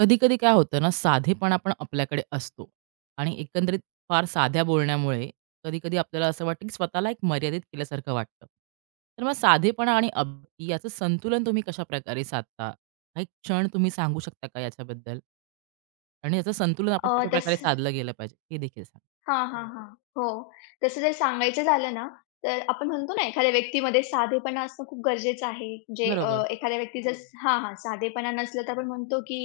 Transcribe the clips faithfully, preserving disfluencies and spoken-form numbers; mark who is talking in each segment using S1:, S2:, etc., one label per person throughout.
S1: कधी-कधी काय होतं ना, साधेपणा पण आपल्याकडे असतो आणि एकंदरीत फार साध्या बोलण्यामुळे कधी-कधी आपल्याला असं वाटतं, की स्वतःला एक मर्यादित केल्यासारखं वाटतं. तर मग साधेपणा आणि अब्दी याचं संतुलन तुम्ही कशाप्रकारे साधता? काही क्षण तुम्ही सांगू शकता का याच्याबद्दल? आणि याचं संतुलन आपण
S2: अ,
S1: कशाप्रकारे
S2: तसं
S1: साधलं गेलं पाहिजे, हे देखील सांगा?
S2: हां, हां, हां. हो. तसं जर सांगायचं झालं ना, तर आपण म्हणतो ना, एखाद्या व्यक्तीमध्ये साधेपणा असणं खूप गरजेचं आहे. म्हणजे अ,
S1: बरोबर,
S2: एखाद्या व्यक्तीचं हो. स हां, हां. साधेपणा नसलं तर आपण म्हणतो की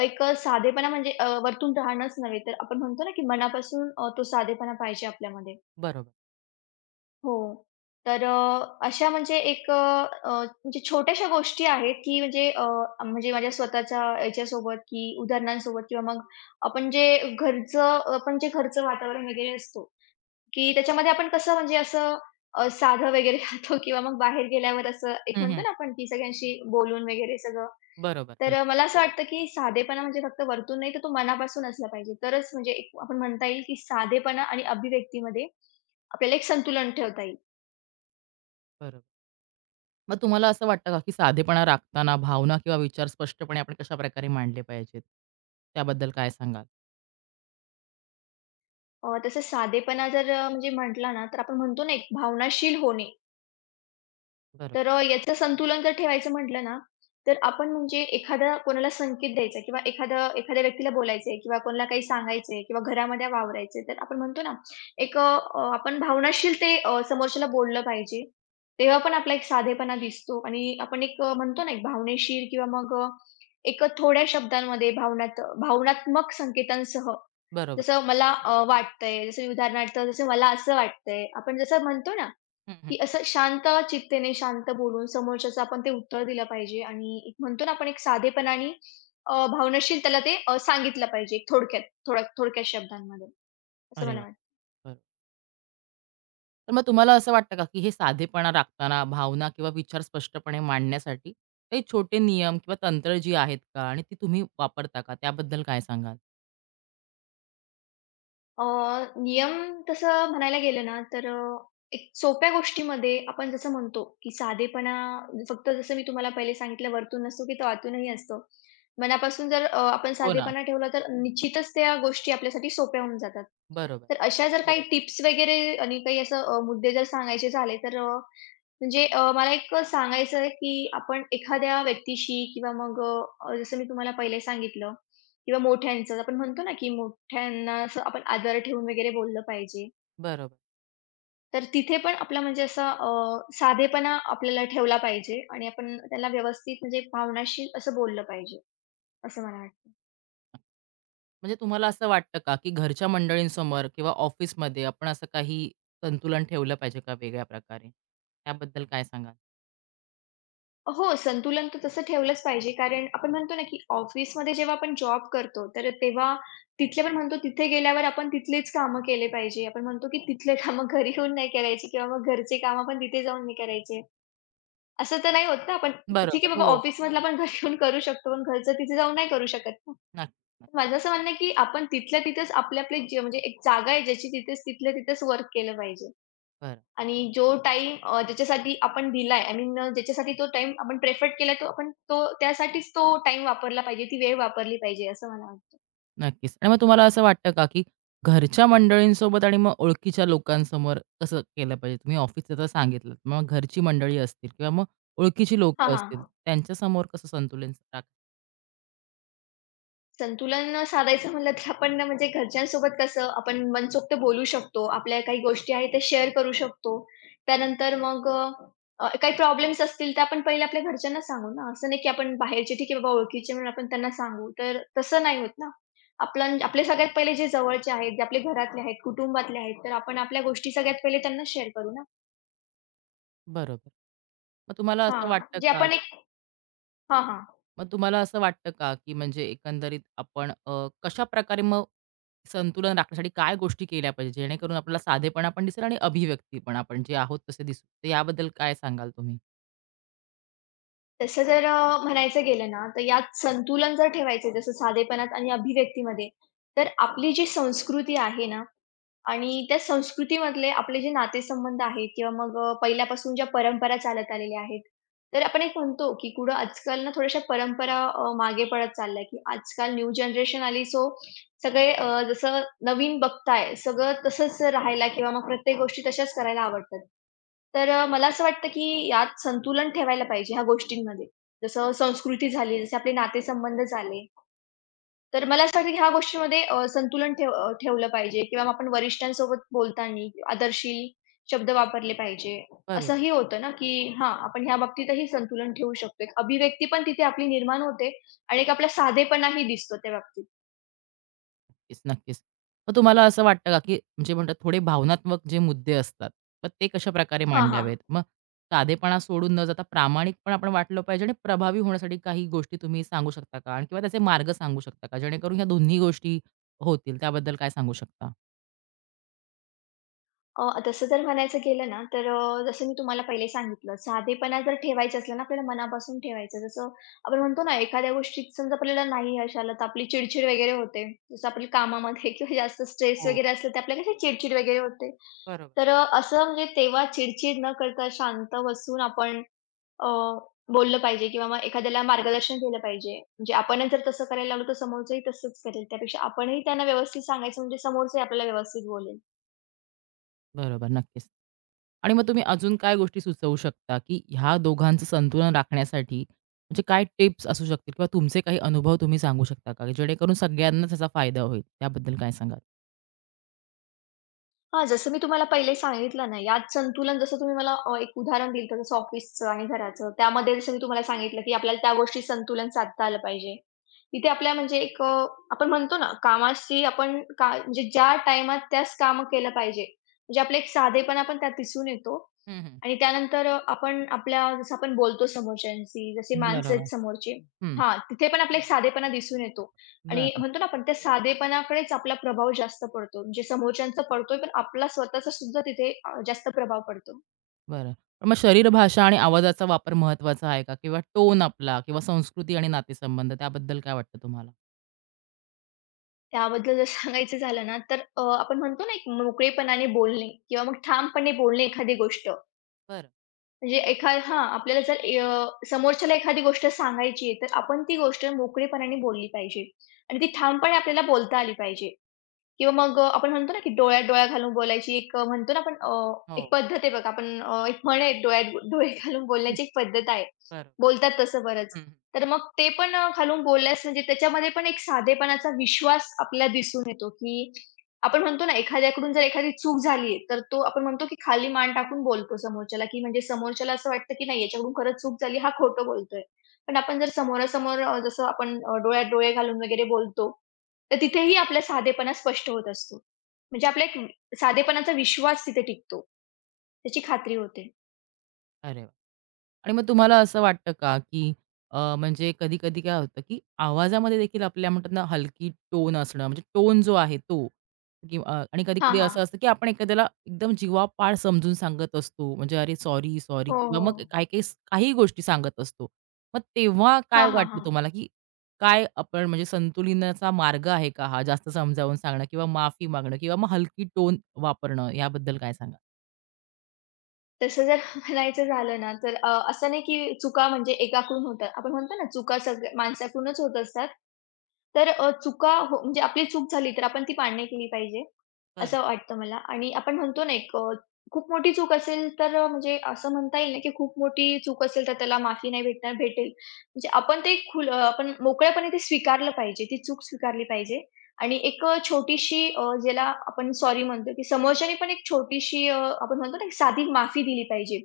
S2: एक साधेपणा म्हणजे अ, वरतून राहणंच नव्हे, तर आपण म्हणतो ना, की मनापासून अ, तो साधेपणा पाहिजे आपल्यामध्ये.
S1: बरोबर.
S2: हो. तर अ, अशा म्हणजे एक अ, अ, म्हणजे छोट्याशा गोष्टी आहेत, की म्हणजे अ, म्हणजे माझ्या स्वतःच्या याच्यासोबत की उदाहरणांसोबत किंवा मग आपण जे घरचं आपण जे घरचं वातावरण वगैरे असतो, की त्याच्यामध्ये आपण कसं म्हणजे असं अ, साधं वगैरे खातो किंवा मग बाहेर गेल्यावर असं एक
S1: हं,
S2: म्हणतो
S1: हं.
S2: ना आपण की सगळ्यांशी बोलून वगैरे सगळं.
S1: बरोबर,
S2: तर
S1: हं,
S2: मला असं वाटतं की साधेपणा म्हणजे फक्त वरतून नाही, तर तो मनापासून असला पाहिजे. तरच म्हणजे एक आपण म्हणता येईल की साधेपणा आणि अभिव्यक्तीमध्ये आपल्याला एक संतुलन ठेवता येईल.
S1: बरोबर. मग तुम्हाला असं वाटतं का, की साधेपणा राखताना भावना किंवा विचार स्पष्टपणे आपण कशाप्रकारे मांडले पाहिजेत? त्याबद्दल काय सांगाल?
S2: अ, तसं साधेपणा जर अ, म्हणजे म्हटला ना, तर आपण म्हणतो ना, एक भावनाशील होणे.
S1: बरोबर,
S2: तर अ, याचं संतुलन जर ठेवायचं म्हटलं ना, तर आपण म्हणजे एखादा कोणाला संकेत द्यायचा किंवा एखादा एखाद्या व्यक्तीला बोलायचंय किंवा कोणाला काही सांगायचंय किंवा घरामध्ये वावरायचंय, तर आपण म्हणतो ना, एक अ, अ, आपण भावनाशील ते अ, समोरच्याला बोललं पाहिजे. तेव्हा पण आपला एक साधेपणा दिसतो आणि आपण एक अ, म्हणतो ना, एक भावनेशीर किंवा मग अ, एक अ, थोड्या शब्दांमध्ये भावनात भावनात्मक संकेतांसह,
S1: बरोबर.
S2: जसं मला अ, वाटतंय, जसं उदाहरणार्थ जसं मला असं वाटतंय, आपण जसं म्हणतो ना
S1: हं,
S2: की
S1: हं.
S2: असं शांत चित्तेने, शांत बोलून समोरच्याचं आपण ते उत्तर दिलं पाहिजे आणि एक म्हणतो ना आपण एक साधेपणाने अ, भावनाशील त्याला ते अ, सांगितलं पाहिजे एक थोडक्यात, थोडक थोडक्या शब्दांमध्ये, असं
S1: अरे
S2: मला
S1: वाह! बरोबर. तर मग तुम्हाला असं वाटतं का, की हे साधेपणा राखताना भावना किंवा विचार स्पष्टपणे मांडण्यासाठी काही छोटे नियम किंवा तंत्र जी आहेत का? आणि ती तुम्ही वापरता का? त्याबद्दल काय सांगाल?
S2: अ, नियम. तसं म्हणायला गेलं ना, तर अ, एक सोप्या गोष्टीमध्ये आपण जसं म्हणतो, की साधेपणा फक्त जसं मी तुम्हाला पहिले सांगितलं वरतून नसतो, की तो आतूनही असतो. मनापासून जर अ, आपण
S1: हो ना.
S2: साधेपणा ठेवला, तर निश्चितच त्या गोष्टी आपल्यासाठी सोप्या होऊन जातात.
S1: बरोबर,
S2: तर अशा जर काही बरोबर. टिप्स वगैरे आणि काही असं अ, मुद्दे जर सांगायचे झाले, तर अ, म्हणजे अ, मला एक सांगायचं आहे, की आपण एखाद्या व्यक्तीशी किंवा मग अ, जसं मी तुम्हाला पहिले सांगितलं किंवा मोठ्यांचं आपण म्हणतो ना, की मोठ्यांना असं आपण आदर ठेवून वगैरे बोललं पाहिजे.
S1: बरोबर.
S2: तर तिथे पण आपला म्हणजे असा अ, साधेपणा आपल्याला ठेवला पाहिजे आणि आपण त्याला व्यवस्थित म्हणजे भावनाशी असं बोललं पाहिजे, असं मला वाटतं.
S1: नक्की. म्हणजे तुम्हाला असं वाटतं का, की घरच्या मंडळींसमोर किंवा ऑफिसमध्ये आपण असं काही संतुलन ठेवलं पाहिजे का वेगळ्या प्रकारे? त्याबद्दल काय सांगाल?
S2: हो, संतुलन तर तसं ठेवलंच पाहिजे कारण आपण म्हणतो ना, की ऑफिसमध्ये जेव्हा आपण जॉब करतो, तर तेव्हा तिथले पण म्हणतो तिथे गेल्यावर आपण तिथलेच कामं केले पाहिजे. आपण म्हणतो, की तिथले कामं घरी येऊन नाही करायची किंवा मग घरचे कामं पण तिथे जाऊन नाही करायचे. असं तर नाही होत ना आपण ठीक आहे
S1: बरोबर.
S2: बाबा
S1: हो.
S2: ऑफिसमधलं आपण घरी येऊन करू शकतो, पण घरचं तिथे जाऊन नाही करू शकत ना.
S1: नक्कीच, नक्की.
S2: माझं असं म्हणणं आहे, की आपण तिथल्या तिथेच आपले आपले जे म्हणजे एक जागा आहे ज्याची तिथेच तिथल्या तिथेच वर्क केलं पाहिजे.
S1: बरं.
S2: आणि जो टाईम अ, ज्याच्यासाठी आपण दिलाय आय मीन ज्याच्यासाठी तो टाईम आपण प्रेफर्ड केला तो आपण तो त्यासाठीच तो टाईम वापरला पाहिजे, ती वेळ वापरली पाहिजे असं मला वाटतं.
S1: नक्कीच. आणि मग तुम्हाला असं वाटतं का, की घरच्या मंडळींसोबत आणि मग ओळखीच्या लोकांसमोर कसं केलं पाहिजे? तुम्ही ऑफिसचं तर सांगितलंत. मग घरची मंडळी असतील किंवा मग ओळखीची
S2: हां,
S1: लोकं असतील,
S2: हां.
S1: त्यांच्यासमोर कसं संतुलन राख
S2: संतुलन साधायचं म्हणलं तर आपण ना म्हणजे घरच्यांसोबत कसं आपण मनसोक्त बोलू शकतो. आपल्या काही गोष्टी आहेत त्या शेअर करू शकतो. त्यानंतर मग अ, अ, काही प्रॉब्लेम्स असतील तर आपण पहिले आपल्या घरच्यांना सांगू ना. असं नाही की आपण बाहेरचे ठीक आहे बाबा ओळखीचे म्हणून आपण त्यांना सांगू. तर तसं नाही होत ना. आपलं आपले सगळ्यात पहिले जे जवळचे आहेत, जे आपले घरातले आहेत, कुटुंबातले आहेत, तर आपण आपल्या गोष्टी सगळ्यात पहिले त्यांना शेअर करू ना.
S1: बरोबर. मग तुम्हाला असं
S2: हां,
S1: वाटतं
S2: जे
S1: का
S2: आपण एक हां, हां.
S1: मग तुम्हाला असं वाटतं का, की म्हणजे एकंदरीत आपण अ, कशाप्रकारे मग संतुलन राखण्यासाठी काय गोष्टी केल्या पाहिजे? जेणेकरून आपल्याला साधेपणा पण दिसेल आणि अभिव्यक्ती पण आपण जे आहोत तसे दिसू. तर याबद्दल काय सांगाल तुम्ही?
S2: तसं जर अ, म्हणायचं गेलं ना, तर यात संतुलन जर ठेवायचं जसं साधेपणात आणि अभिव्यक्तीमध्ये, तर आपली जी संस्कृती आहे ना आणि त्या संस्कृतीमधले आपले जे नातेसंबंध आहेत किंवा मग अ, पहिल्यापासून ज्या परंपरा चालत आलेल्या आहेत. तर आपण एक म्हणतो, की कुठं आजकाल ना थोड्याशा परंपरा अ, मागे पडत चालल्या, की आजकाल न्यू जनरेशन आली सो सगळे अ, जसं नवीन बघताय, सगळं तसंच राहायला किंवा मग प्रत्येक गोष्टी तशाच करायला आवडतात. तर अ, मला असं वाटतं की यात संतुलन ठेवायला पाहिजे ह्या गोष्टींमध्ये. जसं संस्कृती झाली, जसे आपले नातेसंबंध झाले. तर मला असं वाटतं की ह्या गोष्टींमध्ये अ, संतुलन ठेव अ, ठेवलं पाहिजे किंवा मग आपण वरिष्ठांसोबत बोलताना आदरशील शब्द वापरले पाहिजे. असंही होतं ना, की हां, आपण ह्या बाबतीतही संतुलन ठेवू शकतो. एक अभिव्यक्ती पण तिथे आपली निर्माण होते आणि एक आपला साधेपणाही दिसतो त्या बाबतीत.
S1: नक्कीच, नक्कीच. मग तुम्हाला असं वाटतं का, की म्हणजे म्हणतात थोडे भावनात्मक जे मुद्दे असतात, मग ते कशाप्रकारे
S2: हां, हां.
S1: मांडावेत? मग साधेपणा सोडून न जाता प्रामाणिकपण आपण वाटलं पाहिजे आणि प्रभावी होण्यासाठी काही गोष्टी तुम्ही सांगू शकता का? आणि किंवा त्याचे मार्ग सांगू शकता का? जेणेकरून ह्या दोन्ही गोष्टी होतील, त्याबद्दल काय सांगू शकता?
S2: अ, तसं जर म्हणायचं गेलं ना, तर अ, जसं मी तुम्हाला पहिले सांगितलं, साधेपणा जर ठेवायचा असला ना, आपल्याला मनापासून ठेवायचं. जसं आपण म्हणतो ना, एखाद्या गोष्टीत समजा आपल्याला नाही यश आलं, तर आपली चिडचिड वगैरे होते. जसं आपल्या कामामध्ये किंवा जास्त स्ट्रेस
S1: हो,
S2: वगैरे
S1: हो.
S2: असलं, तर आपल्याला कशी चिडचिड वगैरे होते.
S1: बरोबर.
S2: तर अ, असं म्हणजे तेव्हा चिडचिड न करता शांत बसून आपण अ, बोललं पाहिजे किंवा मग एखाद्याला मार्गदर्शन केलं पाहिजे. म्हणजे आपणच जर तसं करायला लागलो, तर समोरचंही तसंच करेल. त्यापेक्षा आपणही त्यांना व्यवस्थित सांगायचं, म्हणजे समोरचंही आपल्याला व्यवस्थित बोलेल.
S1: बरोबर, नक्कीच. आणि मग तुम्ही अजून काय गोष्टी सुचवू शकता, की ह्या दोघांचं संतुलन राखण्यासाठी म्हणजे काय टिप्स असू शकतील किंवा तुमचे काही अनुभव तुम्ही सांगू शकता का? की जेणेकरून सगळ्यांनाच त्याचा फायदा होईल, त्याबद्दल काय सांगाल?
S2: हां, जसं मी तुम्हाला पहिले सांगितलं ना, यात संतुलन जसं तुम्ही मला अ, एक उदाहरण दिलं होतं, जसं ऑफिसचं आणि घराचं. त्यामध्ये जसं मी तुम्हाला सांगितलं, की आपल्याला त्या गोष्टी संतुलन साधता आलं पाहिजे. तिथे आपल्या म्हणजे एक अ, आपण म्हणतो ना, कामाशी आपण का म्हणजे ज्या टाईमात त्याच कामं केलं पाहिजे. म्हणजे आपला एक साधेपणा पण त्यात दिसून येतो
S1: हं, हं.
S2: आणि त्यानंतर आपण आपल्या जसं आपण बोलतो समोरच्यांशी, जशी माणसं आहेत
S1: बरोबर.
S2: समोरची
S1: हं.
S2: हां, तिथे पण आपला एक साधेपणा दिसून येतो. आणि
S1: बरं,
S2: म्हणतो ना आपण त्या साधेपणाकडेच आपला प्रभाव जास्त पडतो. म्हणजे समोरच्यांचा पडतोय, पण आपला स्वतःचा सुद्धा तिथे अ, जास्त प्रभाव पडतो.
S1: बरं. पण मग शरीरभाषा आणि आवाजाचा वापर महत्त्वाचा आहे का? किंवा टोन आपला किंवा संस्कृती आणि नातेसंबंध त्याबद्दल काय वाटतं तुम्हाला?
S2: त्याबद्दल जर सांगायचं झालं ना, तर अ, आपण म्हणतो ना, एक मोकळेपणाने बोलणे किंवा मग ठामपणे बोलणे एखादी गोष्ट.
S1: बरं.
S2: म्हणजे एखा हां, आपल्याला जर अ, समोरच्याला एखादी गोष्ट सांगायची आहे, तर आपण ती गोष्ट मोकळेपणाने बोलली पाहिजे आणि ती ठामपणे आपल्याला बोलता आली पाहिजे. किंवा मग अ, आपण म्हणतो ना, की डोळ्यात डोळा घालून बोलायची एक अ, म्हणतो ना आपण अ,
S1: हो.
S2: एक पद्धत आहे बघा. आपण अ, एक म्हण आहे डोळ्यात डोळे घालून
S1: हं.
S2: बोलण्याची एक पद्धत आहे.
S1: बरं.
S2: बोलतात तसं बरंच.
S1: हं,
S2: तर मग ते पण अ, घालून बोलल्यास म्हणजे त्याच्यामध्ये पण एक साधेपणाचा विश्वास आपल्याला दिसून येतो, की आपण म्हणतो ना, एखाद्याकडून जर एखादी चूक झाली तर तो आपण म्हणतो, की खाली मान टाकून बोलतो समोरच्याला, की म्हणजे समोरच्याला असं वाटतं, की नाही याच्याकडून खरंच चूक झाली, हा खोटं बोलतोय. पण आपण जर समोरासमोर अ, जसं आपण अ, डोळ्यात डोळे घालून वगैरे बोलतो तर तिथेही आपला साधेपणा स्पष्ट होत असतो. म्हणजे आपला एक वि- साधेपणाचा विश्वास तिथे टिकतो. त्याची खात्री होते.
S1: अरे वाह! आणि मग तुम्हाला असं वाटतं का, की अ, म्हणजे कधी-कधी काय होतं, की आवाजामध्ये देखील आपल्या म्हणतात ना, हलकी टोन असणं, म्हणजे टोन जो आहे तो किंवा अ, आणि
S2: हां,
S1: कधी-कधी
S2: हा
S1: असं असतं, की आपण एखाद्याला एकदम जीवापाड समजून सांगत असतो, म्हणजे "अरे, सॉरी, सॉरी"
S2: हो,
S1: किंवा मग
S2: हो.
S1: काही-काही काहीही गोष्टी सांगत असतो. मग तेव्हा काय
S2: हां, हां,
S1: वाटतं
S2: हां.
S1: तुम्हाला, की काय आपण म्हणजे संतुलनाचा मार्ग आहे का हा? जास्त समजावून सांगणं किंवा माफी मागणं किंवा मग हलकी टोन वापरणं, याबद्दल काय सांगाल?
S2: तसं जर म्हणायचं झालं ना, तर अ, असं नाही की चुका म्हणजे एकाकडून होतात. आपण म्हणतो ना, चुका सगळ्या माणसाकडूनच होत असतात. तर अ, चुका हो म्हणजे आपली चूक झाली तर आपण ती मान्य केली पाहिजे, असं वाटतं मला आणि आपण म्हणतो ना एक अ, खूप मोठी चूक असेल तर अ, म्हणजे असं म्हणता येईल ना, की खूप मोठी चूक असेल तर त्याला माफी नाही भेटणार, भेटेल. म्हणजे आपण ते खुल अ, आपण मोकळेपणे ते स्वीकारलं पाहिजे, ती चूक स्वीकारली पाहिजे आणि एक अ, छोटीशी अ, ज्याला आपण सॉरी म्हणतो, की समोरच्याने पण एक छोटीशी अ, आपण म्हणतो ना, एक साधी माफी दिली पाहिजे.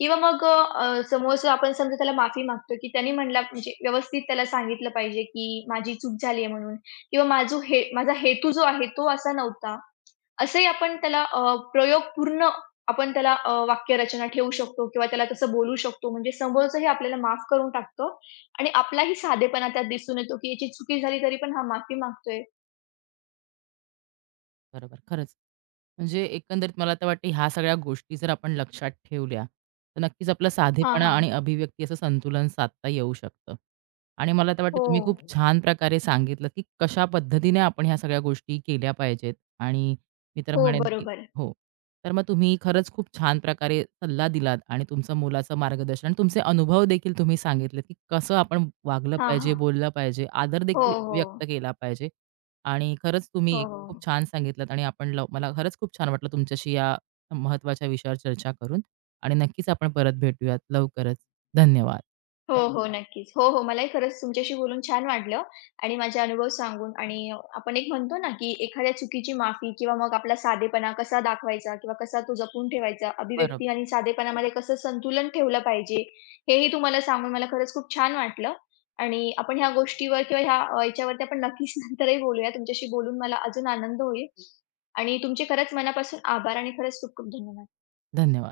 S2: किंवा मग अ, समोरचं आपण समजा त्याला माफी मागतो, की त्याने म्हणला म्हणजे व्यवस्थित त्याला सांगितलं पाहिजे, की माझी चूक झाली आहे म्हणून किंवा माझं हे माझा हेतू जो आहे तो असा नव्हता. असंही आपण त्याला अ, प्रयोगपूर्ण आपण त्याला अ, वाक्यरचना ठेवू शकतो किंवा त्याला तसं बोलू शकतो. म्हणजे समोरचंही आपल्याला माफ करून टाकतो आणि आपलाही साधेपणा त्यात दिसून येतो, की याची चुकी झाली तरी पण हा माफी मागतोय.
S1: बरोबर, खरंच. म्हणजे एकंदरीत मला तर वाटतं ह्या सगळ्या गोष्टी जर आपण लक्षात ठेवल्या, तर नक्कीच आपला
S2: हां,
S1: साधेपणा
S2: हां.
S1: आणि अभिव्यक्ती असं संतुलन साधता येऊ शकतं. आणि मला तर वाटतं
S2: हो.
S1: तुम्ही खूप छान प्रकारे सांगितलं, की कशा पद्धतीने आपण ह्या सगळ्या गोष्टी केल्या पाहिजेत आणि मी तर
S2: हो,
S1: म्हणेन, की
S2: बरोबर.
S1: हो. तर मग तुम्ही खरंच खूप छान प्रकारे सल्ला दिलात आणि तुमचं मुलाचं मार्गदर्शन, आणि तुमचे अनुभव देखील तुम्ही सांगितलेत, की कसं आपण वागलं
S2: हां,
S1: पाहिजे,
S2: हां.
S1: बोललं पाहिजे, आदर
S2: हो,
S1: देखील
S2: हो.
S1: व्यक्त केला पाहिजे आणि खरंच तुम्ही
S2: हो,
S1: एक खूप
S2: हो.
S1: छान सांगितलत आणि आपण लव मला खरंच खूप छान वाटलं तुमच्याशी या महत्त्वाच्या विषयावर चर्चा करून आणि नक्कीच आपण परत भेटूयात लवकरच. धन्यवाद.
S2: हो, है ना? हो. नक्कीच. हो, हो. मलाही खरंच तुमच्याशी बोलून छान वाटलं आणि माझे अनुभव सांगून आणि आपण एक म्हणतो ना, की एखाद्या चुकीची माफी किंवा मग आपला साधेपणा कसा दाखवायचा किंवा कसा तो जपून ठेवायचा,
S1: बरोबर.
S2: अभिव्यक्ती आणि साधेपणामध्ये कसं संतुलन ठेवलं पाहिजे, हेही तुम्हाला सांगून मला खरंच खूप छान वाटलं आणि आपण ह्या गोष्टीवर किंवा ह्या अ, याच्यावरती आपण नक्कीच नंतरही बोलूया. तुमच्याशी बोलून मला अजून आनंद होईल आणि तुमचे खरंच मनापासून आभार आणि खरंच खूप खूप धन्यवाद.
S1: धन्यवाद.